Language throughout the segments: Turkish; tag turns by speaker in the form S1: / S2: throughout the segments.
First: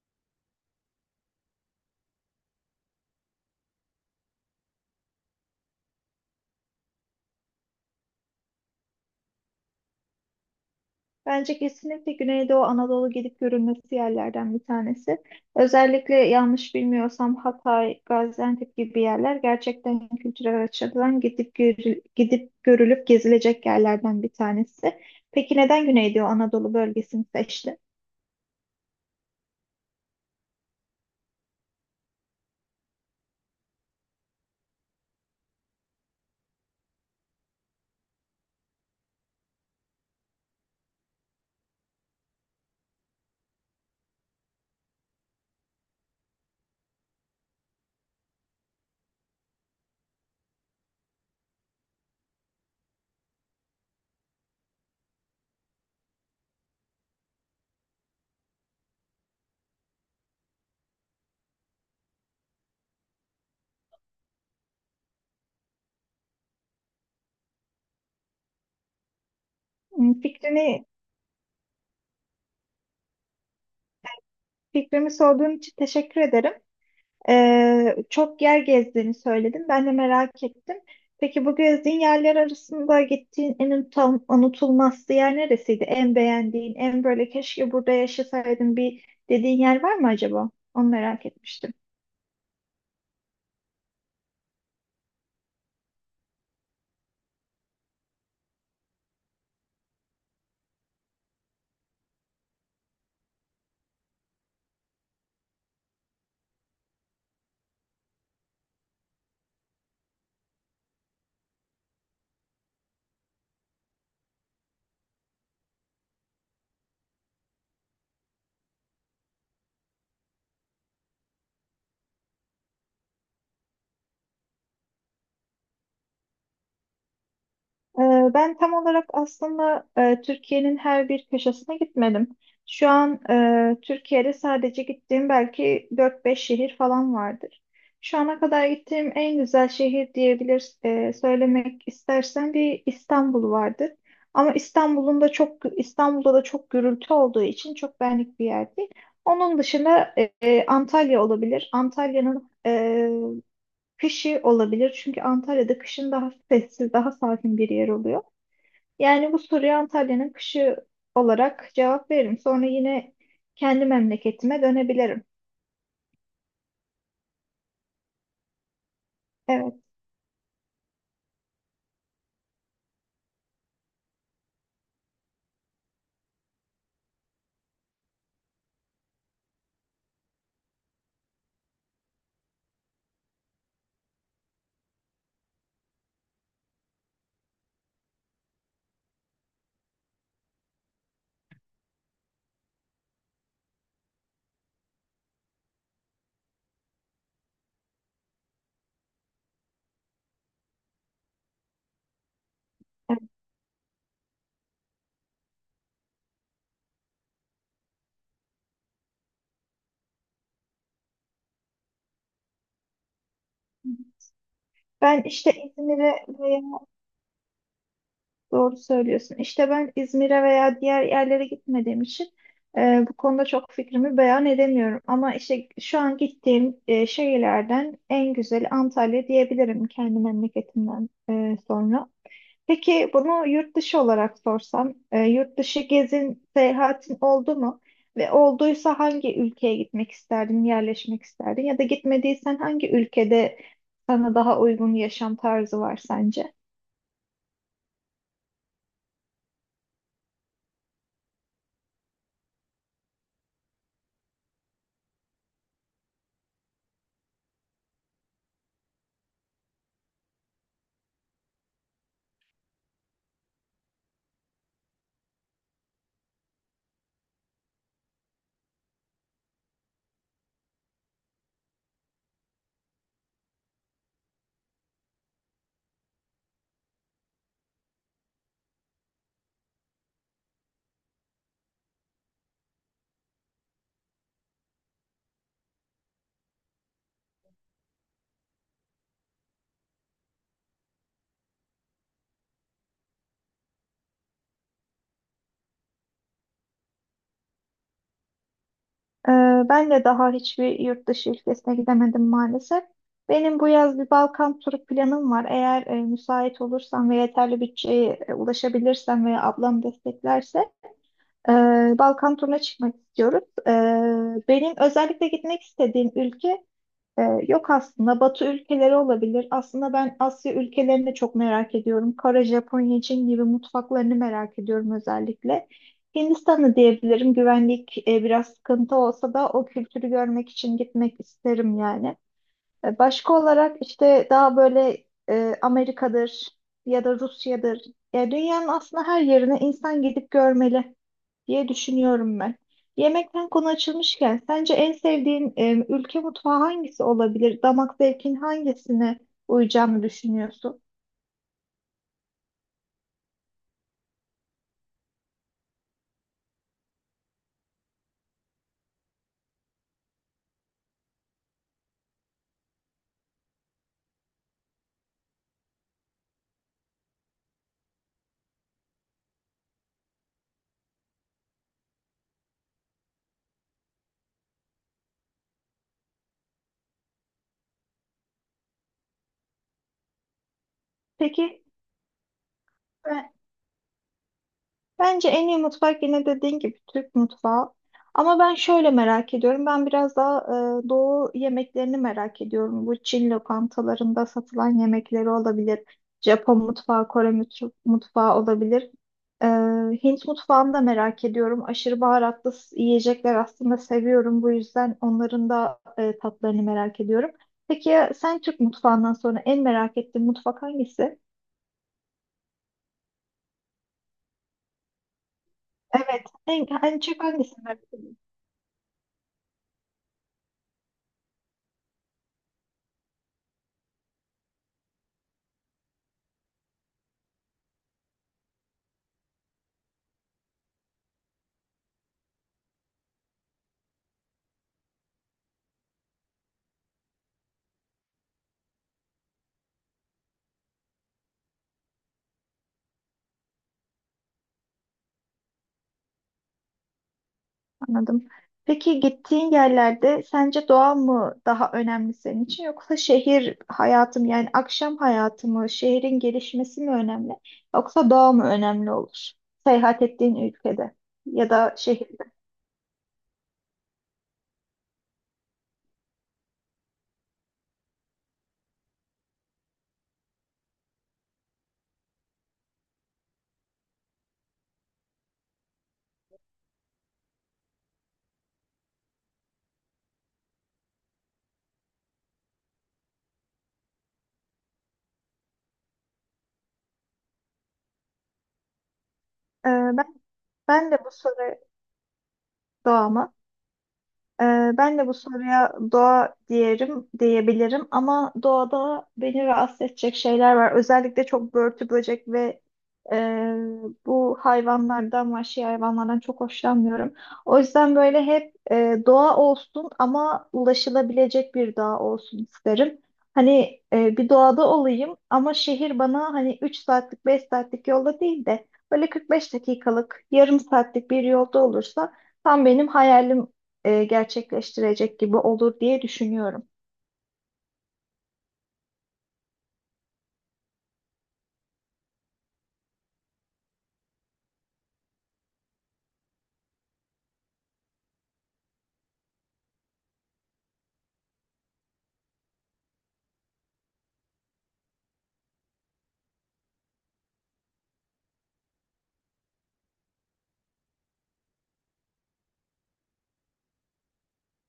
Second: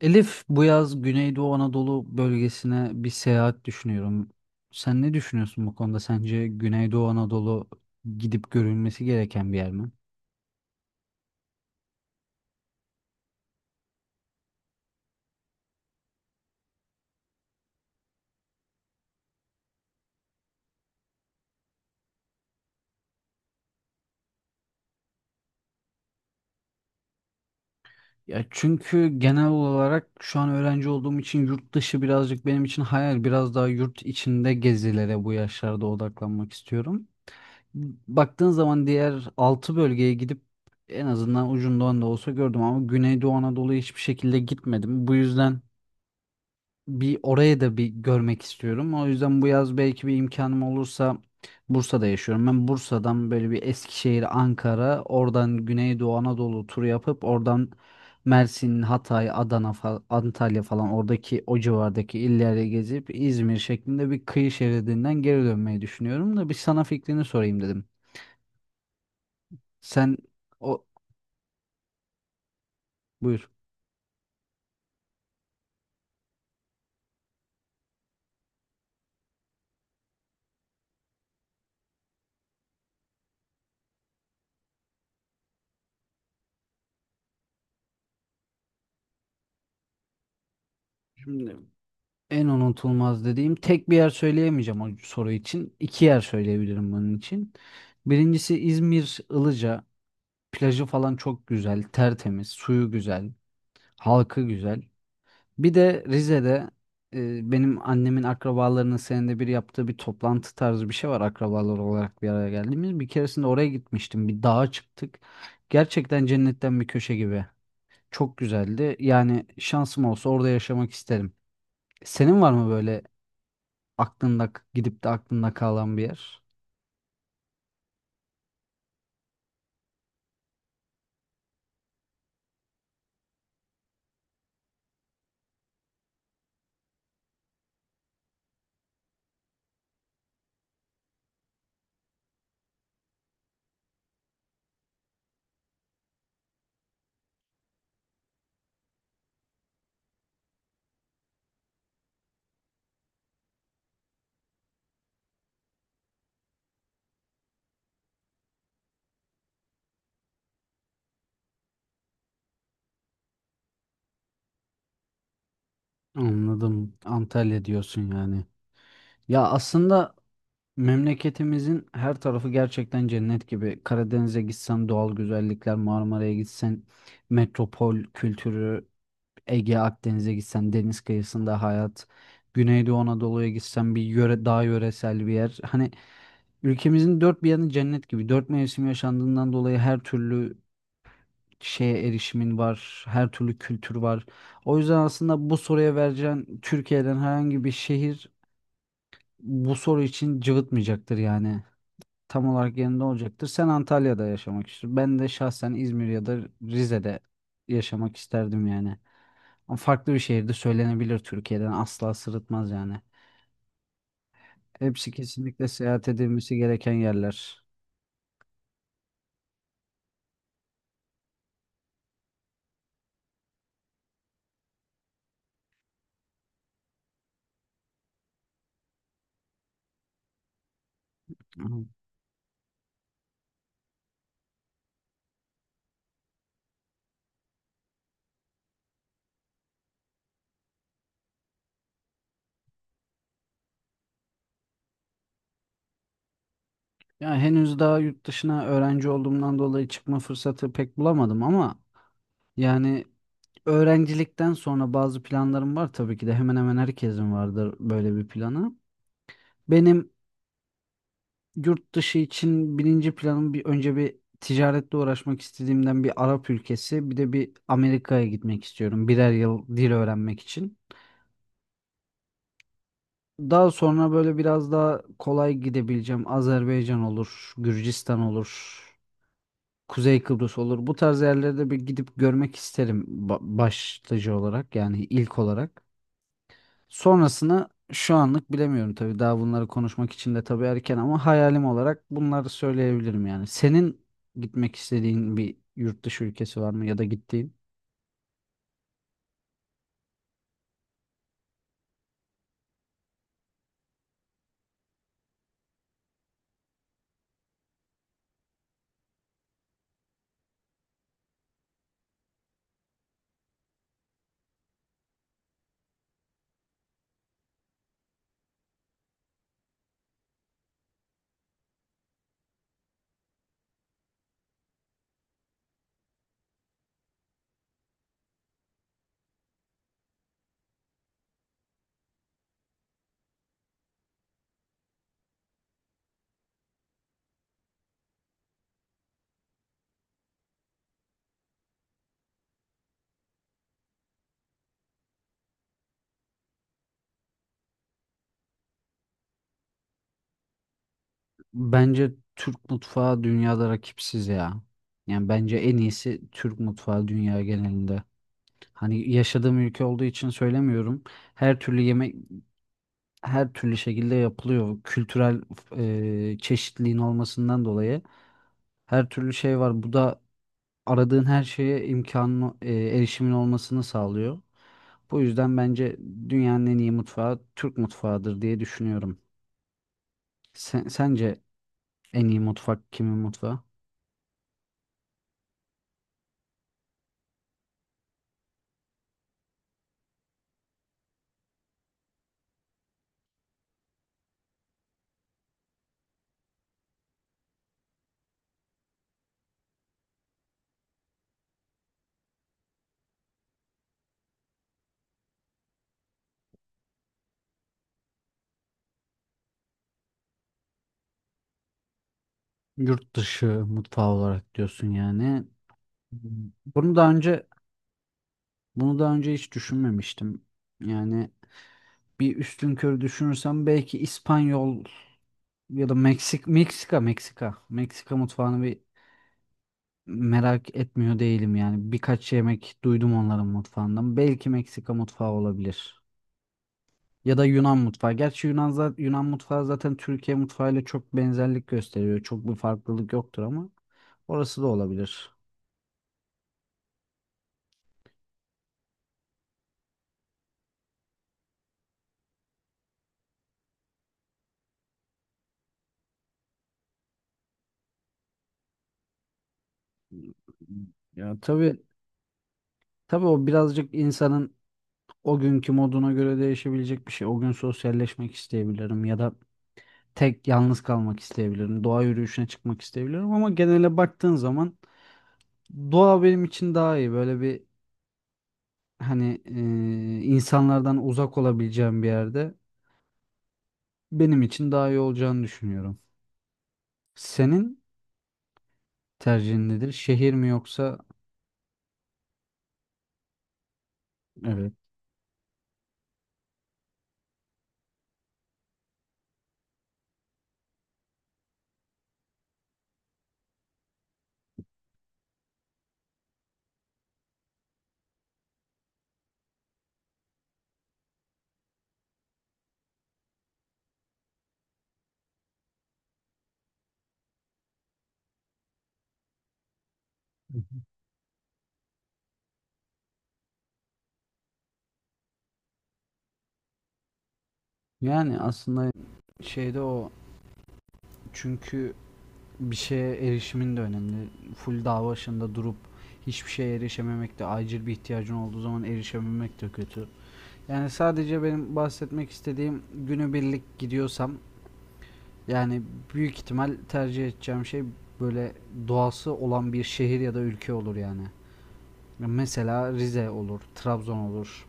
S1: Elif, bu yaz Güneydoğu Anadolu bölgesine bir seyahat düşünüyorum. Sen ne düşünüyorsun bu konuda? Sence Güneydoğu Anadolu gidip görülmesi gereken bir yer mi?
S2: Bence kesinlikle Güneydoğu Anadolu gidip görülmesi yerlerden bir tanesi. Özellikle yanlış bilmiyorsam Hatay, Gaziantep gibi yerler gerçekten kültürel açıdan gidip görülüp gezilecek yerlerden bir tanesi. Peki neden Güneydoğu Anadolu bölgesini seçtin?
S1: Ya çünkü genel olarak şu an öğrenci olduğum için yurt dışı birazcık benim için hayal. Biraz daha yurt içinde gezilere bu yaşlarda odaklanmak istiyorum. Baktığın zaman diğer 6 bölgeye gidip en azından ucundan da olsa gördüm ama Güneydoğu Anadolu'ya hiçbir şekilde gitmedim. Bu yüzden bir orayı da bir görmek istiyorum. O yüzden bu yaz belki bir imkanım olursa Bursa'da yaşıyorum. Ben Bursa'dan böyle bir Eskişehir, Ankara, oradan Güneydoğu Anadolu turu yapıp oradan Mersin, Hatay, Adana, Antalya falan oradaki o civardaki illere gezip İzmir şeklinde bir kıyı şeridinden geri dönmeyi düşünüyorum da bir sana fikrini sorayım dedim.
S2: Hmm,
S1: Sen o Buyur.
S2: Fikrimi sorduğun için teşekkür ederim. Çok yer gezdiğini söyledin. Ben de merak ettim. Peki bu gezdiğin yerler arasında gittiğin en unutulmaz yer neresiydi? En beğendiğin, en böyle keşke burada yaşasaydım bir dediğin yer var mı acaba? Onu merak etmiştim.
S1: En unutulmaz dediğim tek bir yer söyleyemeyeceğim o soru için. İki yer söyleyebilirim bunun için. Birincisi İzmir Ilıca. Plajı falan çok güzel, tertemiz, suyu güzel, halkı güzel. Bir de Rize'de benim annemin akrabalarının senede bir yaptığı bir toplantı tarzı bir şey var akrabalar olarak bir araya geldiğimiz. Bir keresinde oraya gitmiştim. Bir dağa çıktık. Gerçekten cennetten bir köşe gibi. Çok güzeldi. Yani şansım olsa orada yaşamak isterim. Senin var mı böyle aklında gidip de aklında kalan bir yer?
S2: Ben tam olarak aslında Türkiye'nin her bir köşesine gitmedim. Şu an Türkiye'de sadece gittiğim belki dört beş şehir falan vardır. Şu ana kadar gittiğim en güzel şehir diyebilir söylemek istersen bir İstanbul vardır. Ama İstanbul'da da çok gürültü olduğu için çok benlik bir yer değil. Onun dışında Antalya olabilir. Antalya'nın kışı olabilir. Çünkü Antalya'da kışın daha sessiz, daha sakin bir yer oluyor. Yani bu soruya Antalya'nın kışı olarak cevap veririm. Sonra yine kendi memleketime dönebilirim.
S1: Anladım. Antalya diyorsun yani. Ya
S2: Evet.
S1: aslında memleketimizin her tarafı gerçekten cennet gibi. Karadeniz'e gitsen doğal güzellikler, Marmara'ya gitsen metropol kültürü, Ege, Akdeniz'e gitsen deniz kıyısında hayat, Güneydoğu Anadolu'ya gitsen bir yöre, daha yöresel bir yer. Hani ülkemizin dört bir yanı cennet gibi. Dört mevsim yaşandığından dolayı her türlü şeye erişimin var, her türlü kültür var. O yüzden aslında bu soruya vereceğin Türkiye'den herhangi bir şehir bu soru için cıvıtmayacaktır yani. Tam olarak yanında
S2: Evet.
S1: olacaktır. Sen Antalya'da yaşamak istiyorsun. Ben de şahsen İzmir ya da Rize'de yaşamak isterdim yani. Ama farklı bir şehirde söylenebilir Türkiye'den asla sırıtmaz yani. Hepsi
S2: Ben işte
S1: kesinlikle seyahat
S2: İzmir'e
S1: edilmesi
S2: veya
S1: gereken yerler.
S2: doğru söylüyorsun. İşte ben İzmir'e veya diğer yerlere gitmediğim için bu konuda çok fikrimi beyan edemiyorum. Ama işte şu an gittiğim şehirlerden en güzeli Antalya diyebilirim kendi memleketimden
S1: Hı.
S2: sonra. Peki bunu yurt dışı olarak sorsam, yurt dışı gezin, seyahatin oldu mu? Ve olduysa hangi ülkeye gitmek isterdin, yerleşmek isterdin? Ya da gitmediysen hangi ülkede sana daha uygun yaşam tarzı var sence?
S1: Ya henüz daha yurt dışına öğrenci olduğumdan dolayı çıkma fırsatı pek bulamadım ama yani öğrencilikten sonra bazı planlarım var tabii ki de hemen hemen herkesin vardır böyle bir planı. Benim yurt dışı için birinci planım bir önce bir ticaretle uğraşmak istediğimden bir Arap ülkesi bir de bir Amerika'ya gitmek istiyorum birer yıl dil öğrenmek için. Daha sonra böyle biraz daha kolay gidebileceğim Azerbaycan olur, Gürcistan olur, Kuzey Kıbrıs olur. Bu tarz yerlere de bir gidip görmek isterim başlıca olarak yani ilk olarak. Sonrasını şu anlık bilemiyorum tabii. Daha bunları konuşmak için de tabii erken ama hayalim olarak bunları söyleyebilirim yani. Senin gitmek istediğin bir yurt dışı ülkesi var mı ya da gittiğin?
S2: Ee, Ben de daha hiçbir yurt dışı ülkesine gidemedim maalesef. Benim bu yaz bir Balkan turu planım var. Eğer müsait olursam ve yeterli bütçeye ulaşabilirsem veya ablam desteklerse Balkan turuna çıkmak istiyoruz. Benim özellikle gitmek istediğim ülke e, yok aslında. Batı ülkeleri olabilir. Aslında ben Asya ülkelerini de çok merak ediyorum. Kore, Japonya, Çin gibi mutfaklarını merak ediyorum özellikle. Hindistan'ı diyebilirim. Güvenlik biraz sıkıntı olsa da o kültürü görmek için gitmek isterim yani. Başka olarak işte daha böyle Amerika'dır ya da Rusya'dır. Ya dünyanın aslında her yerine insan gidip görmeli diye düşünüyorum ben. Yemekten konu açılmışken sence en sevdiğin ülke mutfağı hangisi olabilir? Damak zevkin hangisine uyacağını düşünüyorsun?
S1: Bence Türk mutfağı dünyada rakipsiz ya. Yani bence en iyisi Türk mutfağı dünya genelinde. Hani yaşadığım ülke olduğu için söylemiyorum. Her türlü yemek her türlü şekilde yapılıyor. Kültürel çeşitliliğin olmasından dolayı her türlü şey var. Bu da aradığın her şeye imkanın erişimin olmasını sağlıyor. Bu yüzden bence dünyanın en iyi mutfağı Türk mutfağıdır diye düşünüyorum. Sen, sence
S2: Peki
S1: en iyi mutfak kimin
S2: e,
S1: mutfağı?
S2: Bence en iyi mutfak yine dediğin gibi Türk mutfağı. Ama ben şöyle merak ediyorum. Ben biraz daha doğu yemeklerini merak ediyorum. Bu Çin lokantalarında satılan yemekleri olabilir. Japon mutfağı, mutfağı olabilir. E, Hint mutfağını da merak ediyorum. Aşırı baharatlı yiyecekler aslında seviyorum. Bu yüzden onların da tatlarını merak ediyorum. Peki ya sen Türk mutfağından sonra en merak ettiğin mutfak hangisi?
S1: Yurt dışı mutfağı olarak diyorsun yani.
S2: Evet,
S1: Bunu
S2: en
S1: daha
S2: çok
S1: önce
S2: hangisini merak ediyorsun?
S1: bunu daha önce hiç düşünmemiştim. Yani bir üstünkörü düşünürsem belki İspanyol ya da Meksika mutfağını bir merak etmiyor değilim yani. Birkaç yemek duydum onların mutfağından. Belki Meksika mutfağı olabilir. Ya da Yunan mutfağı. Gerçi Yunan mutfağı zaten Türkiye mutfağıyla çok benzerlik gösteriyor. Çok bir farklılık yoktur ama orası da olabilir.
S2: Anladım. Peki gittiğin yerlerde sence doğa mı daha önemli senin için yoksa şehir hayatı mı, yani akşam hayatı mı, şehrin gelişmesi mi önemli yoksa doğa mı önemli olur seyahat ettiğin ülkede
S1: Ya
S2: ya da
S1: tabii
S2: şehirde?
S1: tabii o birazcık insanın o günkü moduna göre değişebilecek bir şey. O gün sosyalleşmek isteyebilirim ya da tek yalnız kalmak isteyebilirim. Doğa yürüyüşüne çıkmak isteyebilirim ama genele baktığın zaman doğa benim için daha iyi. Böyle bir hani insanlardan uzak olabileceğim bir yerde benim için daha iyi olacağını düşünüyorum. Senin tercihin
S2: Ee,
S1: nedir?
S2: ben,
S1: Şehir mi
S2: ben
S1: yoksa
S2: de bu soru doğama
S1: evet.
S2: Ben de bu soruya doğa diyelim, diyebilirim ama doğada beni rahatsız edecek şeyler var. Özellikle çok börtü böcek ve e, bu hayvanlardan, vahşi hayvanlardan çok hoşlanmıyorum. O yüzden böyle hep doğa olsun ama ulaşılabilecek bir doğa olsun isterim. Hani bir doğada olayım ama şehir bana hani 3 saatlik, 5 saatlik yolda değil de böyle 45 dakikalık,
S1: Hı
S2: yarım
S1: hı.
S2: saatlik bir yolda olursa tam benim hayalim gerçekleştirecek gibi olur diye düşünüyorum.
S1: Yani aslında şeyde o çünkü bir şeye erişimin de önemli. Full dağ başında durup hiçbir şeye erişememek de acil bir ihtiyacın olduğu zaman erişememek de kötü. Yani sadece benim bahsetmek istediğim günübirlik gidiyorsam yani büyük ihtimal tercih edeceğim şey böyle doğası olan bir şehir ya da ülke olur yani. Mesela Rize olur, Trabzon olur,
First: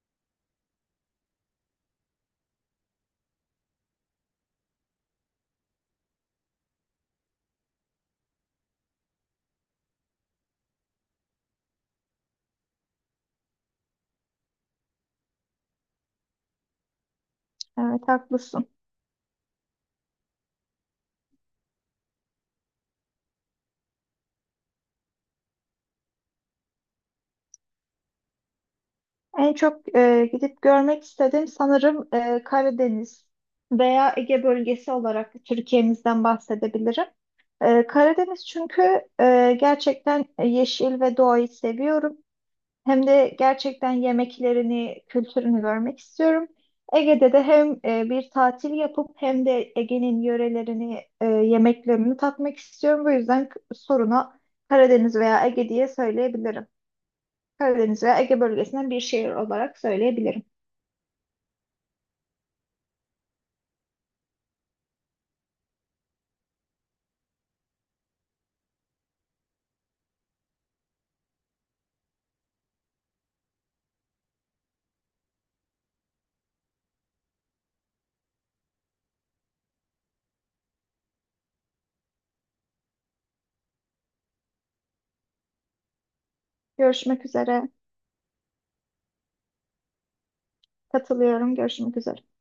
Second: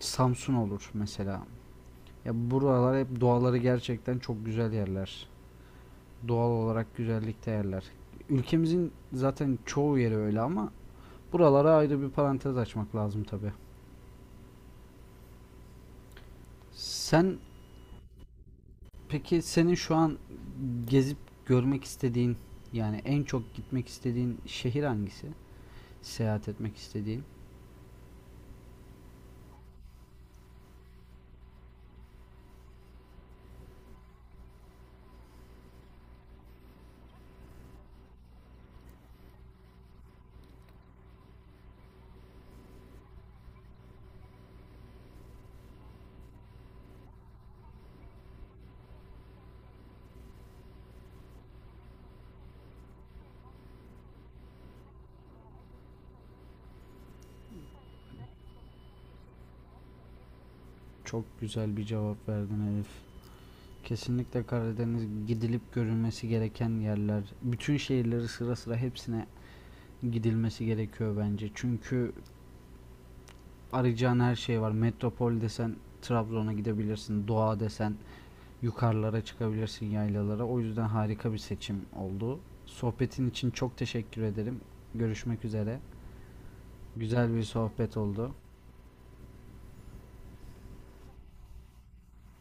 S1: Samsun olur mesela. Ya buralar hep doğaları gerçekten çok güzel yerler. Doğal olarak güzellikte yerler. Ülkemizin zaten çoğu yeri öyle ama buralara ayrı bir parantez açmak lazım tabii. Sen
S2: Evet haklısın.
S1: peki senin şu an gezip görmek istediğin yani en çok gitmek istediğin şehir hangisi? Seyahat etmek istediğin?
S2: En çok gidip görmek istediğim sanırım Karadeniz veya Ege bölgesi olarak Türkiye'mizden bahsedebilirim. Karadeniz çünkü gerçekten yeşil ve doğayı seviyorum. Hem de gerçekten yemeklerini, kültürünü görmek istiyorum. Ege'de de hem bir tatil yapıp hem de Ege'nin yörelerini, yemeklerini tatmak istiyorum. Bu yüzden soruna Karadeniz veya Ege diye söyleyebilirim. Karadeniz veya Ege bölgesinden bir şehir olarak söyleyebilirim.
S1: Çok güzel bir cevap verdin Elif. Kesinlikle Karadeniz gidilip görülmesi gereken yerler. Bütün şehirleri sıra sıra hepsine gidilmesi gerekiyor bence. Çünkü arayacağın her şey var. Metropol desen Trabzon'a gidebilirsin. Doğa desen yukarılara çıkabilirsin yaylalara. O yüzden harika bir seçim oldu. Sohbetin için çok teşekkür ederim. Görüşmek üzere.
S2: Görüşmek
S1: Güzel bir
S2: üzere.
S1: sohbet oldu.
S2: Katılıyorum. Görüşmek üzere.